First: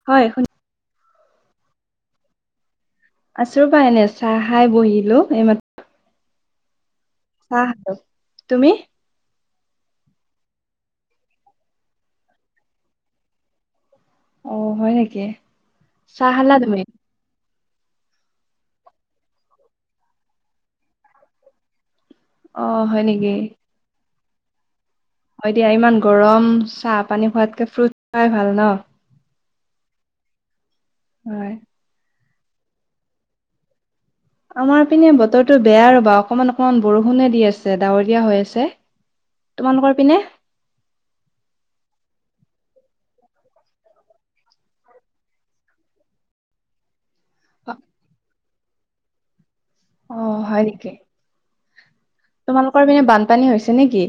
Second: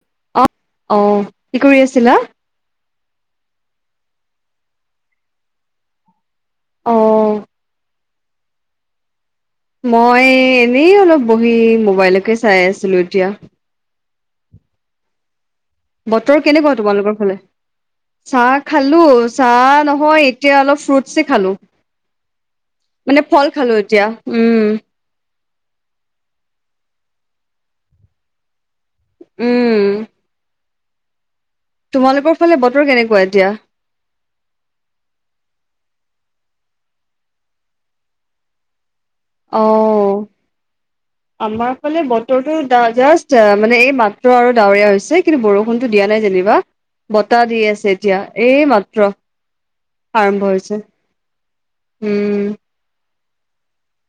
হয়। অ শুনি অ, কি কৰি আছিলা? আছো ৰ'বা এনে, চাহ খাই বহিলো এই মাত অ। চাহ খালো। তুমি? মই এনেই অলপ বহি মোবাইলকে চাই আছিলো এতিয়া। অ হয় নেকি চাহ বতৰ খালা কেনেকুৱা তুমি তোমালোকৰ ফালে? চাহ খালো চাহ নহয় এতিয়া অলপ ফ্ৰুটছে খালোঁ। অ হয় মানে নেকি ফল খালো এতিয়া। উম হয় দিয়া ইমান গৰম চাহপানী খোৱাতকৈ ফ্ৰুট খুৱাই ভাল ন? উম হয় তোমালোকৰ ফালে বতৰ কেনেকুৱা এতিয়া? আমাৰ পিনে বতৰটো বেয়া ৰবা অকণমান অকণমান বৰষুণে দি আছে, ডাৱৰীয়া হৈ আছে। তোমালোকৰ পিনে অ [inaudible] আমাৰ ফালে বতৰটো জাষ্ট মানে এই মাত্ৰ আৰু ডাৱৰীয়া হৈছে কিন্তু বৰষুণটো দিয়া নাই যেনিবা। বতাহ দি আছে এতিয়া, এই মাত্ৰ অ আৰম্ভ হয় হৈছে। নেকি উম তোমালোকৰ পিনে বানপানী হৈছে নেকি?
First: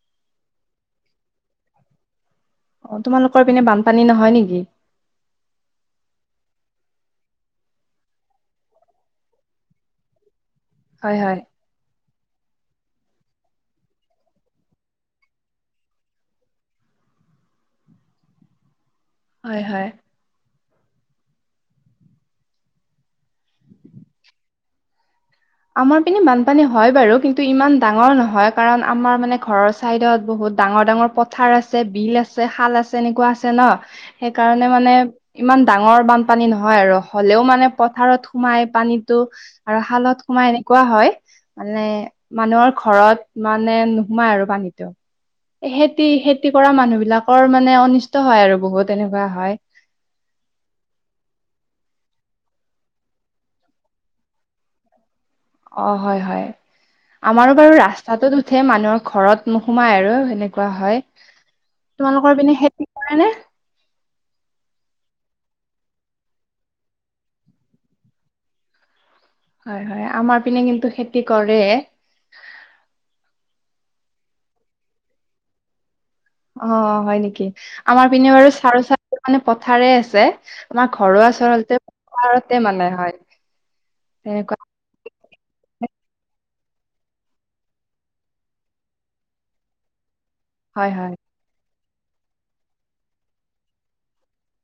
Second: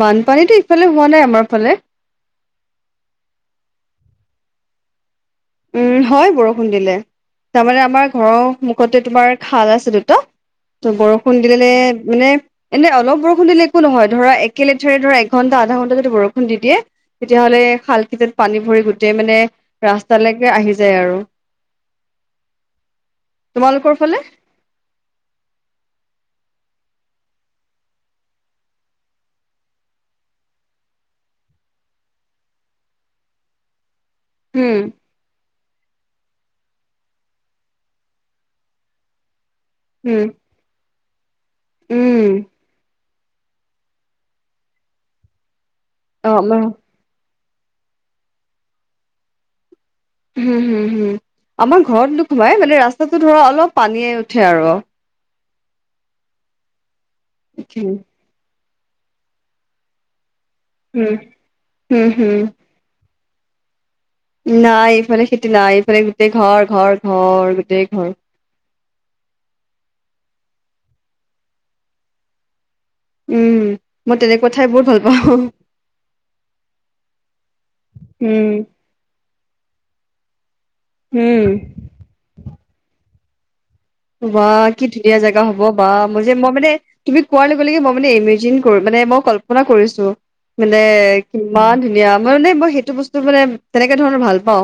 বানপানীতো ইফালে হোৱা নাই আমাৰ ফালে অ তোমালোকৰ পিনে বানপানী নহয় নেকি? উম হয় বৰষুণ দিলে তাৰমানে আমাৰ ঘৰৰ সমুখতে তোমাৰ খাল আছে দুটা ত হয় বৰষুণ হয় দিলে মানে এনে অলপ বৰষুণ দিলে একো নহয়। ধৰা একে লেঠাৰিৰে ধৰা এঘণ্টা আধা ঘণ্টা যদি বৰষুণ দি দিয়ে তেতিয়াহ'লে খাল কেইটাত পানী ভৰি গোটেই মানে হয় হয় ৰা স্তালেকে আহি যায় আৰু তোমালোকৰ ফালে? আমাৰ পিনে বানপানী হয় বাৰু কিন্তু ইমান ডাঙৰ নহয় কাৰণ আমাৰ মানে ঘৰৰ চাইডত বহুত ডাঙৰ ডাঙৰ পথাৰ আছে, বিল আছে, শাল আছে এনেকুৱা আছে ন সেইকাৰণে উম, মানে ইমান ডাঙৰ বানপানী নহয় আৰু হলেও মানে পথাৰত সোমাই পানীটো আৰু উম, শালত সোমাই এনেকুৱা হয় মানে উম, মানুহৰ ঘৰত মানে নোসোমাই আৰু পানীতো সেতি অ' সেতি আমাৰ কৰা মানুহ বিলাক কৰ মানে অনিষ্ট হয় আৰু বহুত এনেকুৱা হয়। হম হম হম আমাৰ ঘৰত নোসোমাই মানে ৰাস্তাটো ধৰা অলপ পানীয়ে উঠে আৰু অ হয় হয়। আমাৰো বাৰু ৰাস্তাটোত উঠে মানুহৰ ঘৰত নোসোমাই আৰু সেনে কুৱা হয় উম, হম, হম। তোমালোকৰ পিনে খেতি কৰানে? নাই এইফালে খেতি নাই, এইফালে গোটেই ঘৰ ঘৰ ঘৰ গোটেই ঘৰ। হয় হয় আমাৰ পিনে কিন্তু খেতি কৰে উম মই তেনেকুৱা ঠাই বহুত ভাল পাওঁ অ হয় নেকি আমাৰ পিনে বাৰু উম, চাৰ চাৰ মানে পথাৰে আছে আমাৰ ঘৰৰ উম, ওচৰতে পাহাৰতে মানে হয় বা তেনেকুৱা কি ধুনীয়া জেগা হ'ব বা মই যে মই মানে তুমি কোৱাৰ লগে লগে মই মানে ইমেজিন কৰো মানে মই কল্পনা কৰিছো মানে হয় হয় ইমান ধুনীয়া মই মানে মই সেইটো বস্তু মানে তেনেকে ধৰণৰ ভাল পাওঁ।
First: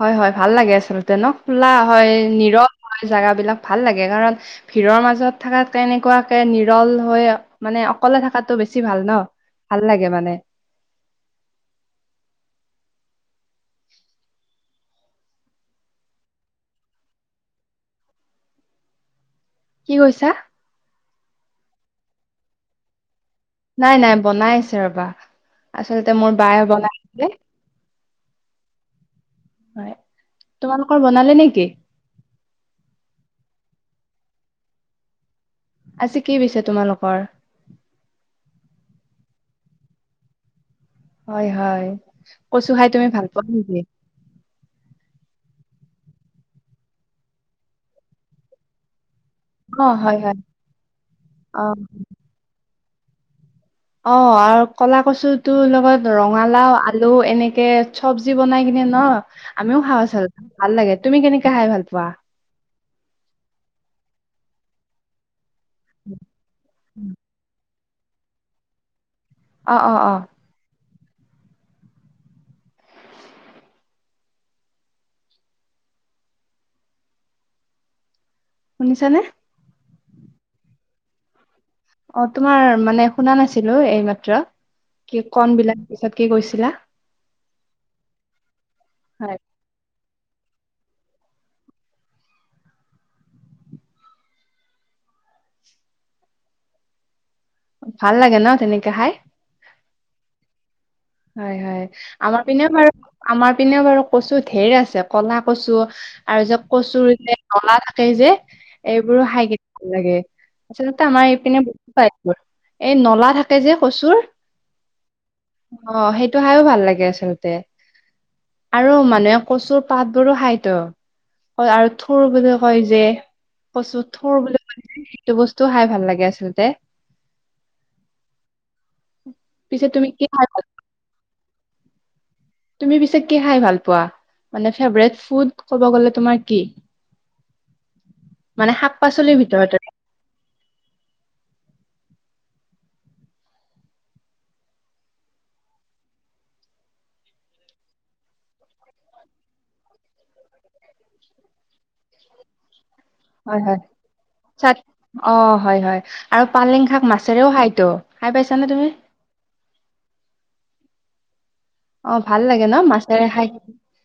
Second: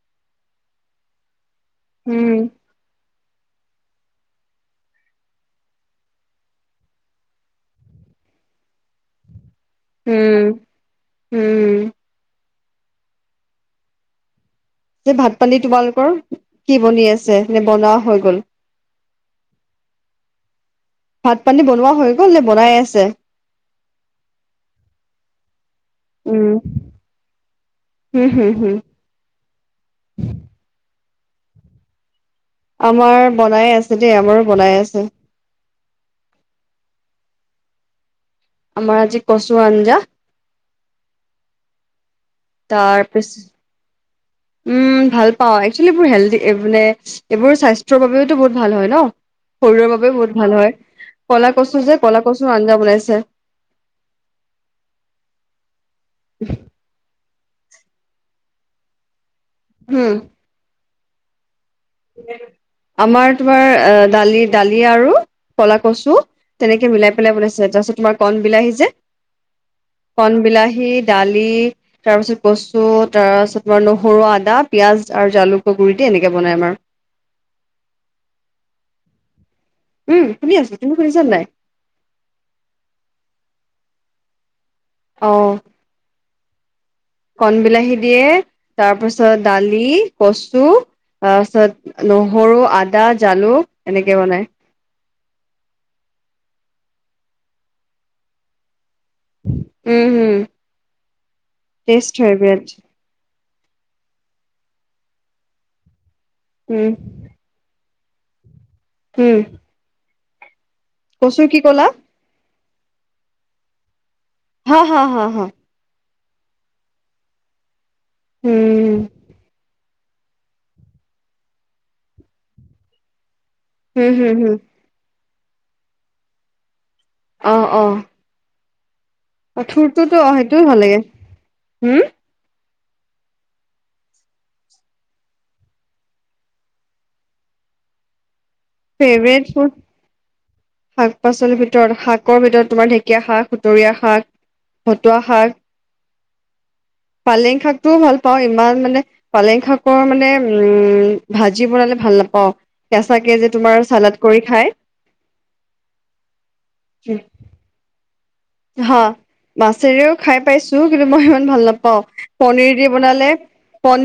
হয় হয় ভাল লাগে আচলতে ন খোলা হয়, উম, নীৰৱ হয় জাগা বিলাক ভাল লাগে কাৰণ ভিৰৰ মাজত থকাতকে এনেকুৱাকে নিৰল হৈ মানে অকলে থকাতটো বেছি ভাল ন ভাল লাগে মানে উম, উম যে ভাত পানী তোমালোকৰ কি বনি আছে? নে বনোৱা হৈ গ'ল? কি কৈছা? ভাত-পানী বনোৱা হৈ গ'ল নে বনাই আছে? নাই নাই বনাই আছে ৰবা, আচলতে মোৰ উম, বায়ে বনাই আছে। হুম হুম হুম। হয়, তোমালোকৰ বনালে নেকি? আমাৰ বনাই আছে দেই আমাৰো বনাই আছে। আজি কি পিছে তোমালোকৰ? আমাৰ আজি কচু আঞ্জা। হয় হয়। কচু খাই তাৰ তুমি ভাল পিছ, পোৱা নেকি? উমঁ' ভাল পাওঁ, একচুৱেলি এইবোৰ হেলডি মানে এইবোৰ স্বাস্থ্যৰ বাবেওতো বহুত ভাল হয় ন'। শৰীৰৰ অ', বাবেও হয়, বহুত ভাল হয়। ক'লা কচু অ', যে ক'লা কচুৰ আঞ্জা বনাইছে। অঁ' আৰু ক'লা কচুটো লগত ৰঙালাও, আলু এনেকে চব্জি বনাই কিনে ন' আমিও হম খাওঁ [unintelligible] ভাল লাগে। তুমি কেনেকে খাই ভাল পোৱা? আমাৰ, তোমাৰ দালি দালি আৰু ক'লা কচু তেনেকে মিলাই পেলাই বনাইছে তাৰপিছত তোমাৰ কণ বিলাহী যে অহ'-অহ'-অহ'। কণ বিলাহী, দালি তাৰপিছত কচু তাৰপাছত নহৰু, আদা, পিয়াজ আৰু জালুকৰ গুৰি দি এনেকে বনাই আমাৰ। শুনিছা নে? উমঁ' শুনি আছো। তুমি শুনিছানে নাই? অঁ' তোমাৰ মানে শুনা নাছিলো এইমাত্ৰ। কি অ কণ বিলাহী পিছত কি কৈছিলা? কণ বিলাহী দিয়ে তাৰপিছত হয়, দালি কচু তাৰপিছত নহৰু, আদা, জালুক এনেকে বনাই। ভাল লাগে ন' তেনেকে খাই? উমঁ' হুম। হয় হয়, আমাৰ পিনেও বাৰু আমাৰ পিনেও বাৰু কচু ঢেৰ আছে, ক'লা কচু আৰু যে উম কচুৰ যে নলা থাকে যে এইবোৰো উম খাই কি ভাল লাগে। আচলতে আমাৰ কচু কি এইপিনে ক'লা বহুত পাই এইবোৰ, এই নলা থাকে যে কচুৰ। হাঁ হাঁ হাঁ হাঁ। অঁ' সেইটো খাইও ভাল লাগে আচলতে আৰু উম মানুহে কচুৰ পাতবোৰো খাইতো আৰু থোৰ বুলি কয় যে কচুৰ হম হম থোৰ হম বুলি কয় সেইটো বস্তু খাই ভাল লাগে আচলতে। অঁ অঁ। অঁ, ‌ পিছে তুমি ঠুৰটোতো কি অঁ' খাই সেইটোও ভাল লাগে। হ'ম? তুমি পিছে কি খাই ভাল পোৱা মানে ফেভাৰেট ফুড ক'ব গ'লে তোমাৰ কি? [unintelligible] পাচলিৰ ফেভৰেট ভিতৰত ফুড আৰু। শাক-পাচলিৰ ভিতৰত শাকৰ ভিতৰত তোমাৰ ঢেকীয়া শাক, সুতৰীয়া শাক খুতুৱা শাক পালেং শাকটোও ভাল পাওঁ ইমান মানে পালেং শাকৰ মানে উমঁ' ভাজি বনালে ভাল নাপাওঁ। কেচাকে হয় হয়, অঁ' হয় হয় আৰু পালেং শাক মাছেৰেও খায়তো। খাই পাই হা, মাছেৰেও খাই পাইছো কিন্তু মই ইমান ভাল না পাওঁ, অ ভাল লাগে পনিৰ ন দি মাছেৰে বনালে খাই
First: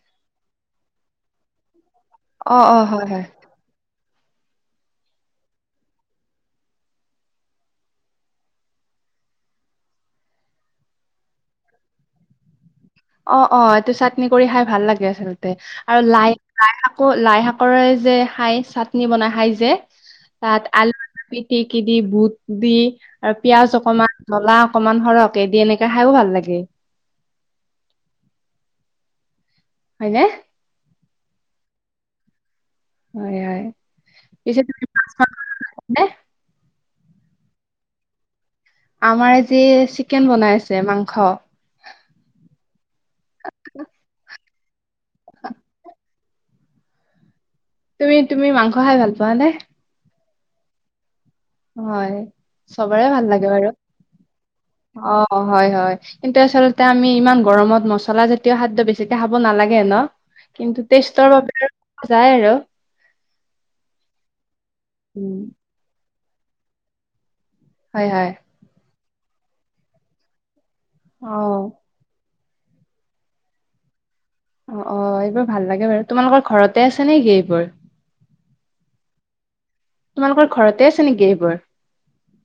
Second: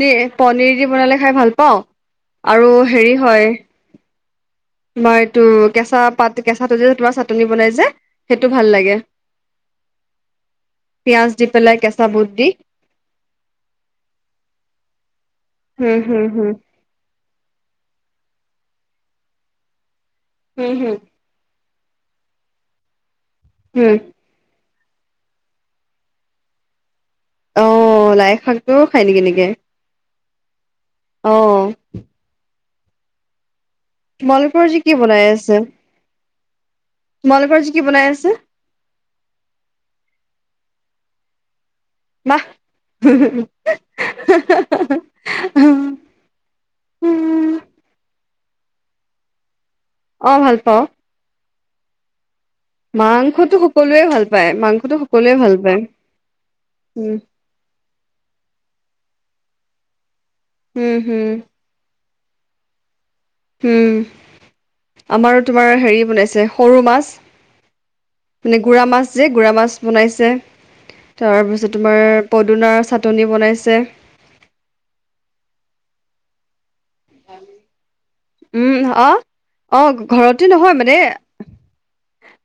লি পনিৰ দি খাই ভাল পাওঁ, আৰু হেৰি হয়। তোমাৰ এইটো কেঁচা পাত কেঁচা ত যে তোমাৰ চাটনি বনাই যে সেইটো ভাল লাগে। পিয়াঁজ দি পেলাই কেঁচা বুট দি। অঁ অঁ এইটো চাটনি কৰি খাই ভাল লাগে আচলতে, হম আৰু হম লাই হম লাই শাক আকৌ লাই শাকৰে যে খাই চাটনি বনাই খাই যে, তাত হম আলু হম পিটিকি দি বুট দি আৰু পিয়াজ হম অকমান জ্বলা অকমান সৰহকে দি এনেকে খাইও ভাল লাগে। অঁ লাই শাকটোও খায় নেকি এনেকে? হয়নে। অঁ হয় হয়। পিছে তোমালকৰ আজি তুমি কি বনাই আছে? নে তোমালোকৰ আজি কি বনাই আছে? আমাৰ আজি চিকেন বনাই আছে মাংস। [inaudible] তুমি তুমি মাংস খাই ভাল পোৱা নে? অঁ ভাল পাও। হয় চবৰে ভাল লাগে মাংসটো বাৰু, সকলোৱে ভাল পায়, মাংসটো সকলোৱে অঁ ভাল হয় পায়। হয় কিন্তু আচলতে আমি উম, ইমান গৰমত মচলাজাতীয় খাদ্য বেছিকে খাব নালাগে ন, কিন্তু হুম, হুম, টেষ্টৰ বাবে যাই আৰু। উম, উম, আমাৰো তোমাৰ হেৰি বনাইছে সৰু মাছ। হয় হয়। মানে গুৰা মাছ যে গুৰা মাছ বনাইছে, অ' তাৰপিছত তোমাৰ পদুনাৰ চাটনি বনাইছে। অ অ এইবোৰ ভাল লাগে বাৰু, তোমালোকৰ ঘৰতে আছে নেকি এইবোৰ? উম অঁহ অঁহ তোমালোকৰ ঘৰতে নহয় মানে আছে নেকি এইবোৰ?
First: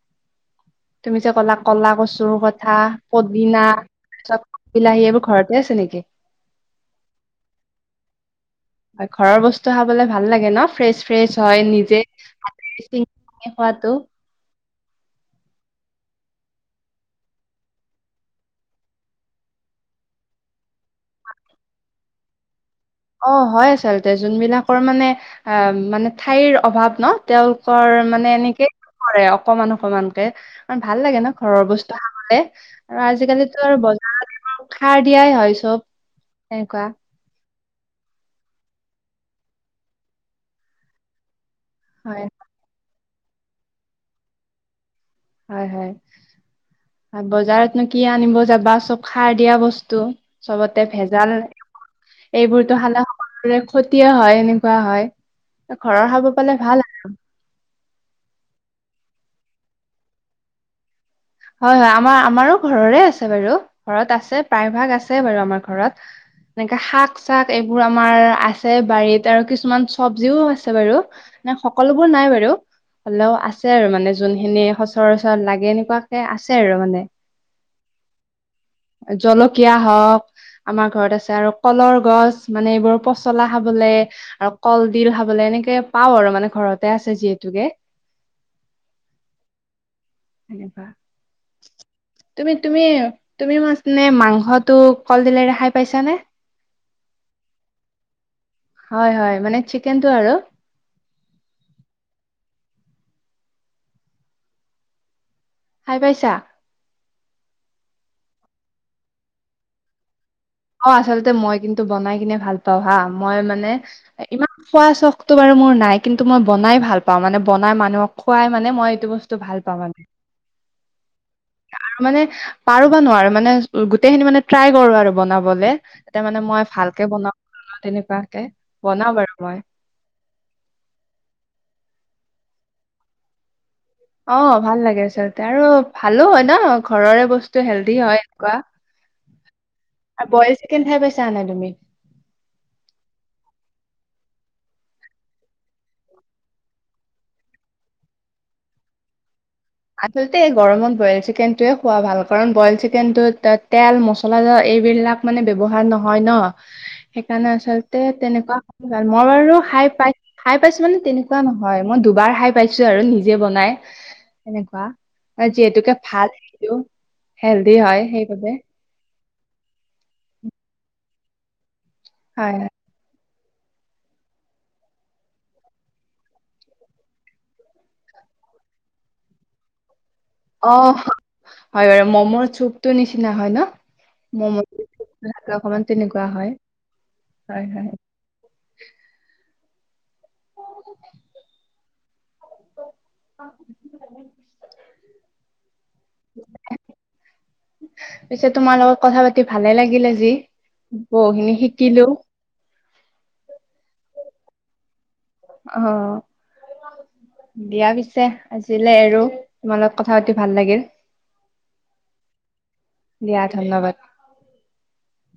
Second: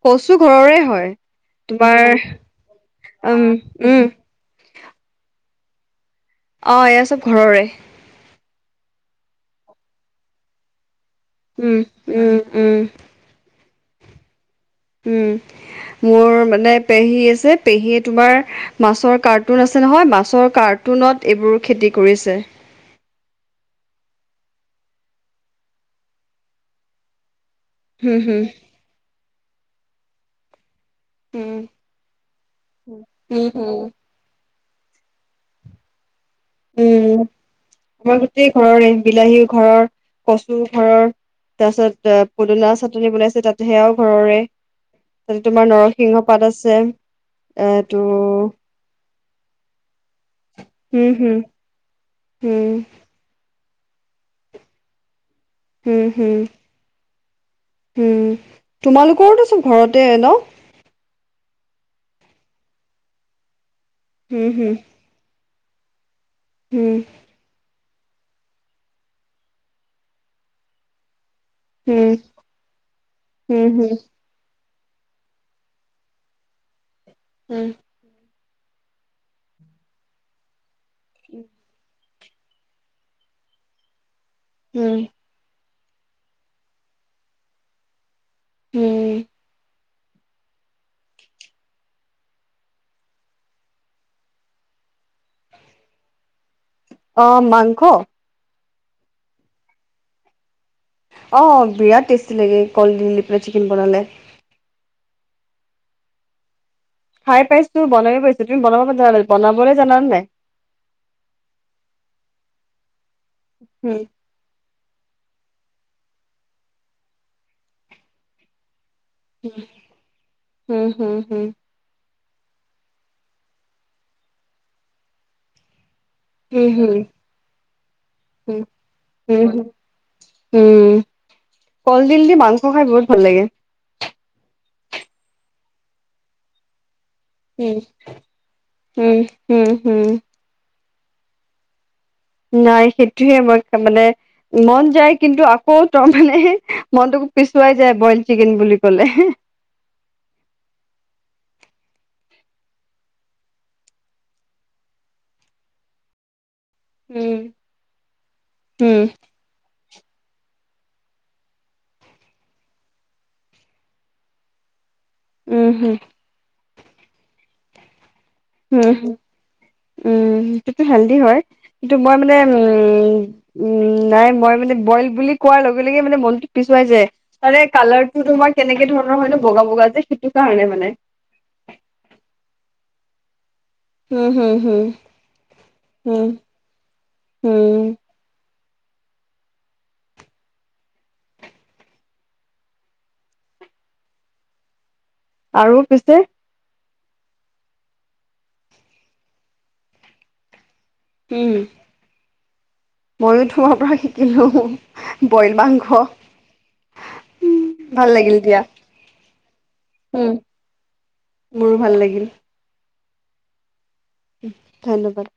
কচু ঘৰৰে হয়। তুমি যে ক'লা কলা তোমাৰ কচুৰ কথা উম, পদিনা উম, তাৰপিছত বিলাহী এইবোৰ ঘৰতে আছে নেকি? অঁ এয়া চব ঘৰৰে। হয় ঘৰৰ বস্তু খাবলে ভাল লাগে ন, ফ্ৰেছ ফ্ৰেছ হয় উম, নিজে উম, উম। মি খোৱাটো। উম, মোৰ মানে পেহী আছে পেহীয়ে তোমাৰ মাছৰ কাৰ্টুন আছে নহয়, মাছৰ কাৰ্টুনত এইবোৰ খেতি কৰিছে। অঁ হয় আচলতে যোনবিলাকৰ মানে অ মানে ঠাইৰ অভাৱ ন তেওঁলোক কৰ হুম, মানে হুম, এনেকেই কৰে অকমান অকমানকে। ভাল লাগে ন উম, ঘৰৰ বস্তু খাবলে, আৰু উম, আজিকালিতো হুম, আৰু বজাৰ উম তোমাৰ সাৰ দিয়াই হয়, চব সেনেকুৱা। উম, আমাৰ গোটেই ঘৰৰে বিলাহী ঘৰৰ কচু ঘৰৰ তাৰপিছত হয় পদুনা চা টনি বনাইছে তাততে সেইআও ঘৰৰে। তাতে তোমাৰ হয় হয় নৰসিংহ পাত আছে, আৰু বজাৰতনো কি এটো আনিব যাবা চব সাৰ দিয়া বস্তু চবতে হম, ভেজাল হম, এইবোৰতো হম, খালে খতিয় হয় এনেকুৱা হয, হম, ঘৰৰ খাব হম, পালে ভাল হম, তোমালোকৰতো চব ঘৰতে ন? হয়, হয়, আমাৰ, আমাৰো ঘৰৰে আছে বাৰু, ঘৰত আছে হম, প্ৰায় হম, ভাগ আছ আছে বাৰু আমাৰ ঘৰত, এনেকে হম, শাক। চাক এইবোৰ আমাৰ আছে বাৰীত, আৰু কিছুমান চবজিও আছে বাৰু। মানে সকলোবোৰ হম, নাই বাৰু, হ'লেও আছে আৰু হম, হম, মানে যোনখিনি সচৰাচৰ লাগে এনেকুৱা। কে আছে আৰু মানে। উম। জলকীয়া হওঁক, আমাৰ ঘৰত আছে আৰু কলৰ গছ। মানে এইবোৰ পচলা খাবলে, আৰু হম, কলডিল খাবলে এনেকে। পাওঁ আৰু মানে ঘৰতে আছে যিহেতুকে। উম [unintelligible] তুমি, তুমি তুমি মাছনে, মাংসটো কলডিলেৰে খাই পাইছানে? অ', মাংস? হয়, হয়, মানে চিকেনটো আৰু। অ', বিৰাট টেষ্টি লাগে কলডিল দি পেলাই চিকেন বনালে। খাই পাইছা? খাই পাইছোঁ, বনায়ো পাইছোঁ, তুমি বনাব জানা বনাবলৈ জানানে নাই? অ', আচলতে মই কিন্তু বনাই কেনে ভাল পাওঁ হা, মই মানে উম, ইমান খোৱা চখতো বাৰু মোৰ নাই, কিন্তু মই বনাই ভাল পাওঁ মানে, বনাই মানুহক খোৱাই মানে মই এইটো বচ টো ভাল পাৱ মানে। হুম, হুম, হুম, আৰু মানে পাৰোঁ বা নোৱাৰোঁ মানে গোটেইখিনি মানে ট্ৰাই কৰোঁ আৰু বনাবলে। এতিয়া মানে হুম, মই হুম, ভালকে বনাওঁ তেনেকুৱাকে হুম, বনাওঁ হুম, বাৰু মই। হুম। উম, কলডিল দি মাংস খাই বহুত ভাল লাগে। অ', ভাল লাগে আচলতে, আৰু ভালো হয়, ন ঘৰৰে বচ টো, উম, হেল্ডি হয়, এনেকুৱা উম, উম, উম, আৰু বইল চিকেন খাই পাইছানে নাই তুমি? নাই, সেইটোহে মই মানে মন যায় কিন্তু, আকৌ তৰ মানে মনটোকো পিছুৱাই যায় বইল চিকেন বুলি ক'লে। আচলতে গৰমত বইল চিকেনটোৱে খোৱা ভাল, কাৰণ বইল চিকেনটোত তে-তেল, মচলা এইবিলাক মানে ব্যৱহাৰ নহয় ন? উম, সেইকাৰণে আচলতে তেনেকুৱা উম, ভাল, মই বাৰু খাই পাই খাই পাইছোঁ, মানে তেনেকুৱা নহয়, মই দুবাৰ খাই পাইছোঁ আৰু নিজে বনাই। সেনেকুৱা উম, যিহেতুকে হম, ভাল সেইটো হেলডি হয়, সেইবাবে উম, উম, সেইটোতো হেলডি হয়, কিন্তু মই মানে হয় হয় উম উম, নাই মই মানে বইল বুলি কোৱাৰ লগে, লগে মানে মনটো পিছুৱাই যায়। কালাৰটো তোমাৰ কেনেকে ধৰণৰ হয় ন' বগা, বগা যে, সেইটো কাৰণে মানে। অ', হয় বাৰু ম'মৰ চুপটো নিচিনা হয়, ন? উম, হুম, ম'ম হুম, অকনমান হুম, তেনেকুৱা হয়, হয়, হুম হয়। [unintelligible] আৰু পিছে? পিছে, তোমাৰ লগত কথা পাতি ভালে লাগিলে যি। উম, বহুখিনি শিকিলোঁ। ময়ো তোমাৰ পৰা শিকিলোঁ বইল মাংস। অ দিয়া ভাল পিছে লাগিল দিয়া, আজিলে এৰোঁ, তোমাৰ লগত কথা উম, পাতি ভাল লাগিল। মোৰো ভাল লাগিল। দিয়া, ধন্যবাদ। ধন্যবাদ।